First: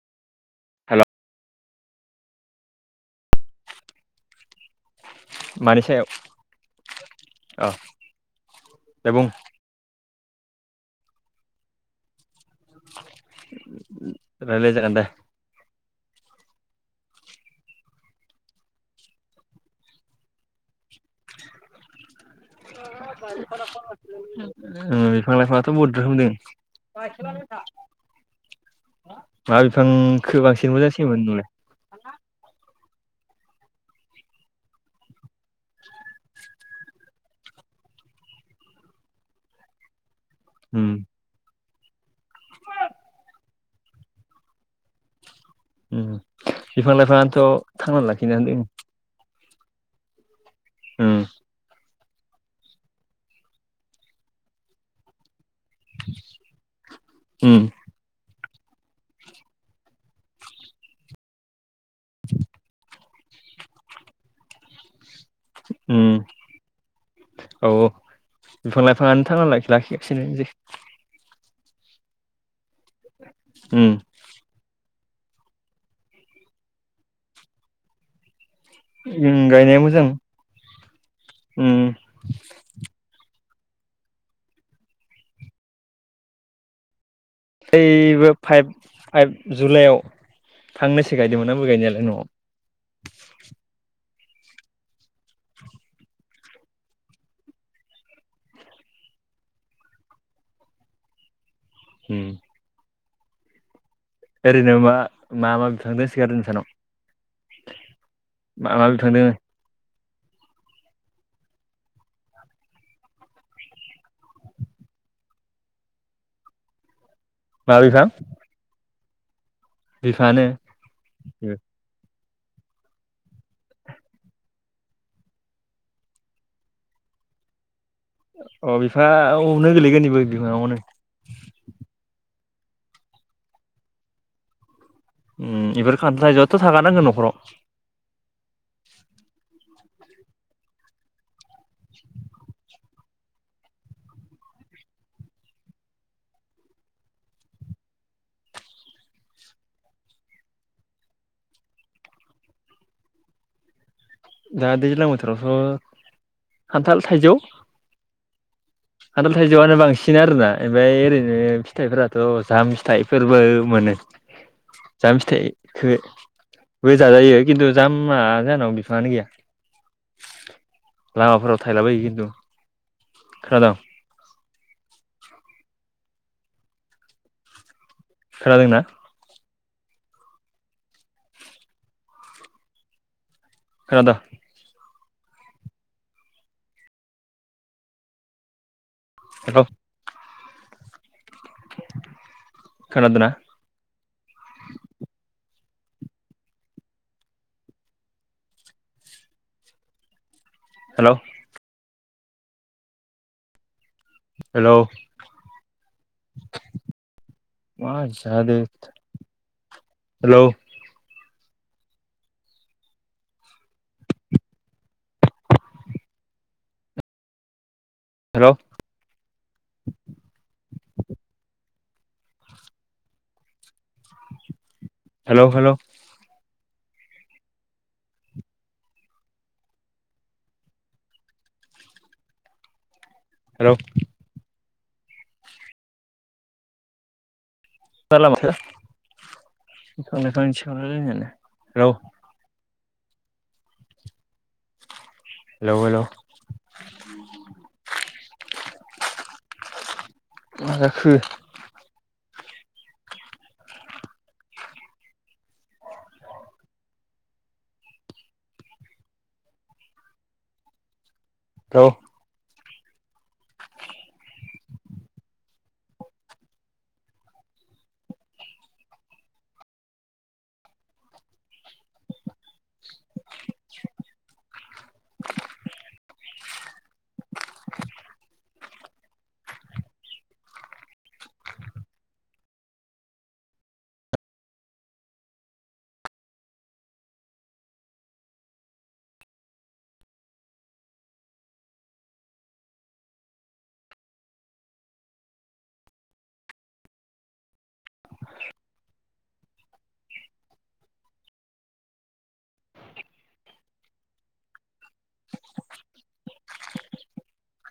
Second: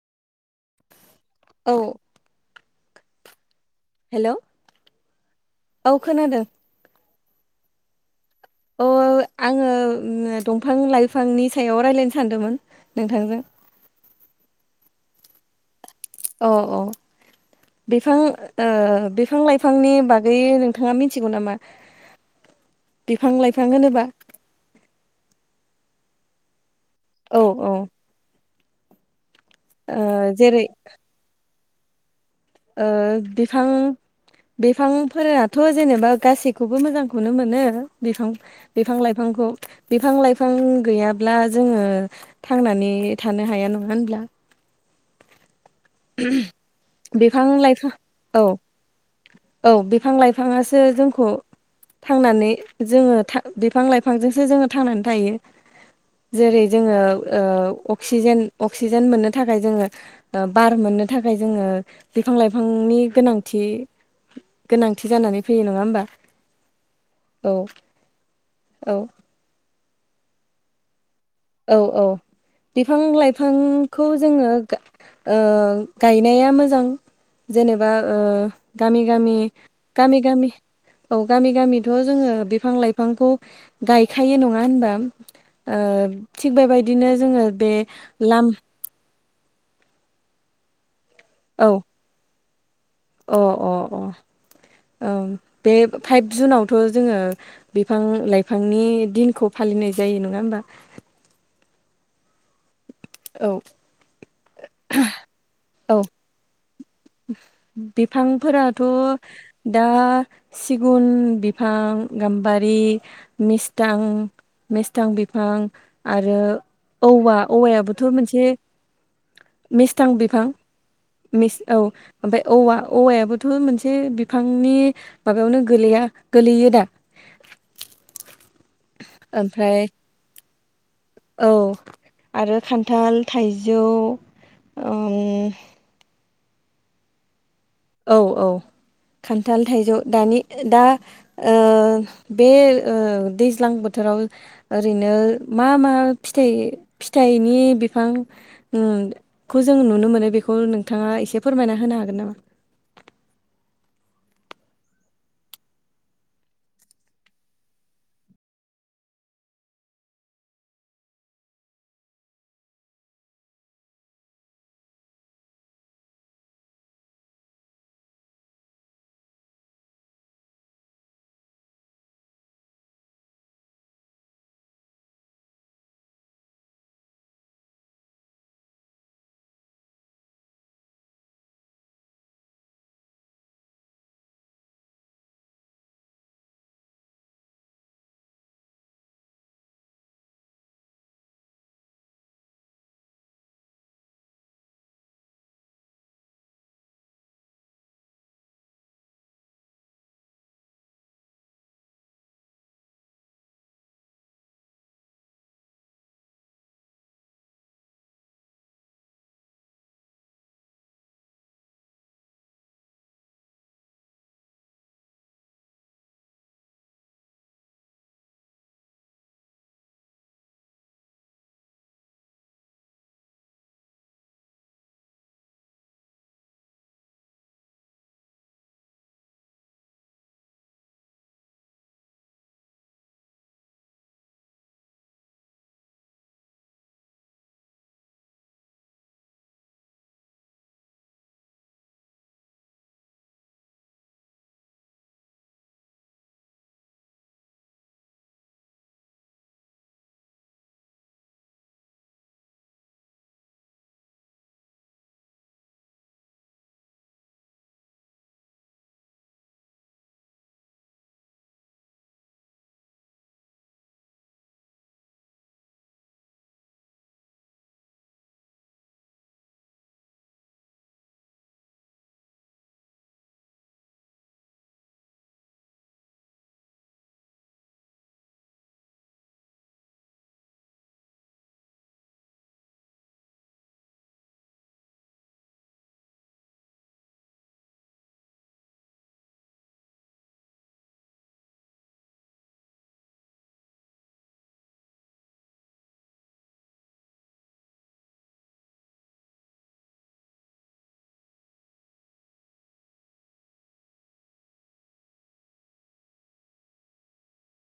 हेल' औ हेल' औ खोनादों? औ अ आङो दंफां लाइफांनि सायाव राय्लायनो सानदोंमोन नोंथांजों रायलाय जागोन दे अ अ बिफां बिफां लाइफांनि बागै नों नोंथाङा मिथिगौ नामा? बिफां लाइफां होनोबा [unintelligible] बिफां लाइफांआथ' बहुद रोखोम दों औ औ मा ओ बिफांखौ जेरै बांसिन मोजांसिन मोनो नोंलाय? ओ बिफां बिफांफोराथ' जेनेबा गासि खौबो मोजांखौनो मोनो बिफां बिफां लाइफांखौ बिफां लाइफां उम गैयाब्ला जोङो थांनानै थानो हाया नङा होनब्ला? उम बिफां लाइफाङथ' थांनानै लाखिनो औ होनदों। औ बिफां लाइफाङासो जोंखौ थांनानै जोङो बिफां लाइफांजोंसो जोङो थांनानै थायो। जेरै जोङो ओ उम अक्सिजेन अक्सिजेन मोननो थाखाय जोङो बार मोननो थाखाय जोङो बिफां लाइफांनि गोनांथि गोनांथि जानानै फैयो नङा उम होमबा! औ बिफां औ लाइफाङानो थांना लाखि लाखिगासिनोसै औ औ बिफां उम लाइफांखौ जोङो गा ओ गायनाया मोजां जेनेबा ओ गामि गामि उम गायनाया मोजां गामि गामि औ गामि उम गामिथ जोङो बिफां लाइफांखौ गायखायो नङा होनबा ओ थिग बेबायदिनो जोङो बे ओइबो लाम फाइभ फाइभ जुलाइआव फांनैसो गायदोंमोन औ आंबो गायनायालाय नआव [inaudible] औ बे फाइभ जुनावथ जोङो बिफां लाइफांनि दिनखौ फालिनाय जायो नङा होमबा। ओम। औ। ओरैनो मा मा मा बिफां औ दोंसोगारो नोंसानाव? मा बिफांफोराथ मा बिफां दोङो दा सिगुन बिफां गाम्बारि मिस्थां मेस्थां बिफां आरो औवा मा औवायाबोथ बिफां मोनसे मिस्थां बिफाङानो बिफां मिस औ ओमफ्राय औवा औवायाबोथ मोनसे बिफांनि माबायावनो गोलैया गोलैयो दा। [unintelligible] अ बिफांआ औनो ओमफ्राय गोलैगोन इबो बिफांआवनो औ आरो खान्थाल थाइजौ ओम इफोर खान्थायजोआथ थाखानांगो नखराव औ औ खान्थाल थाइजौ दानि दा ओ बे ओ दैज्लां बोथोराव ओरैनो मा मा फिथाइ फिथाइनि बिफां ओम खौ जों नुनो मोनो बेखौ नोंथाङा एसे फोरमायना होनो हागोन नामा? [inaudible] दा दैज्लां बोथोरावथ खान्थाल थाइजौ खाथाल थाइजौआनो बांसिन आरोना ओमफ्राय ओरैनो फिथाइफोराथ जाम फिथाइफोरबो मोनो। जाम फिथाइखो बो जाजायो खिन्थु जामआ जाहानाव बिफाङानो गैया। लामाफोराव थायलाबायो खिन्थु खोनादों खोनादोंना? खोनाद? हेलौ। खोनादोना? हेलौ। हेलौ। मा जादो hello. Hello. Hello hello hello जारला माथो [unintelligible] हेलौ हेलौ हेलौ मा जाखो? [unintelligible] [inaudible]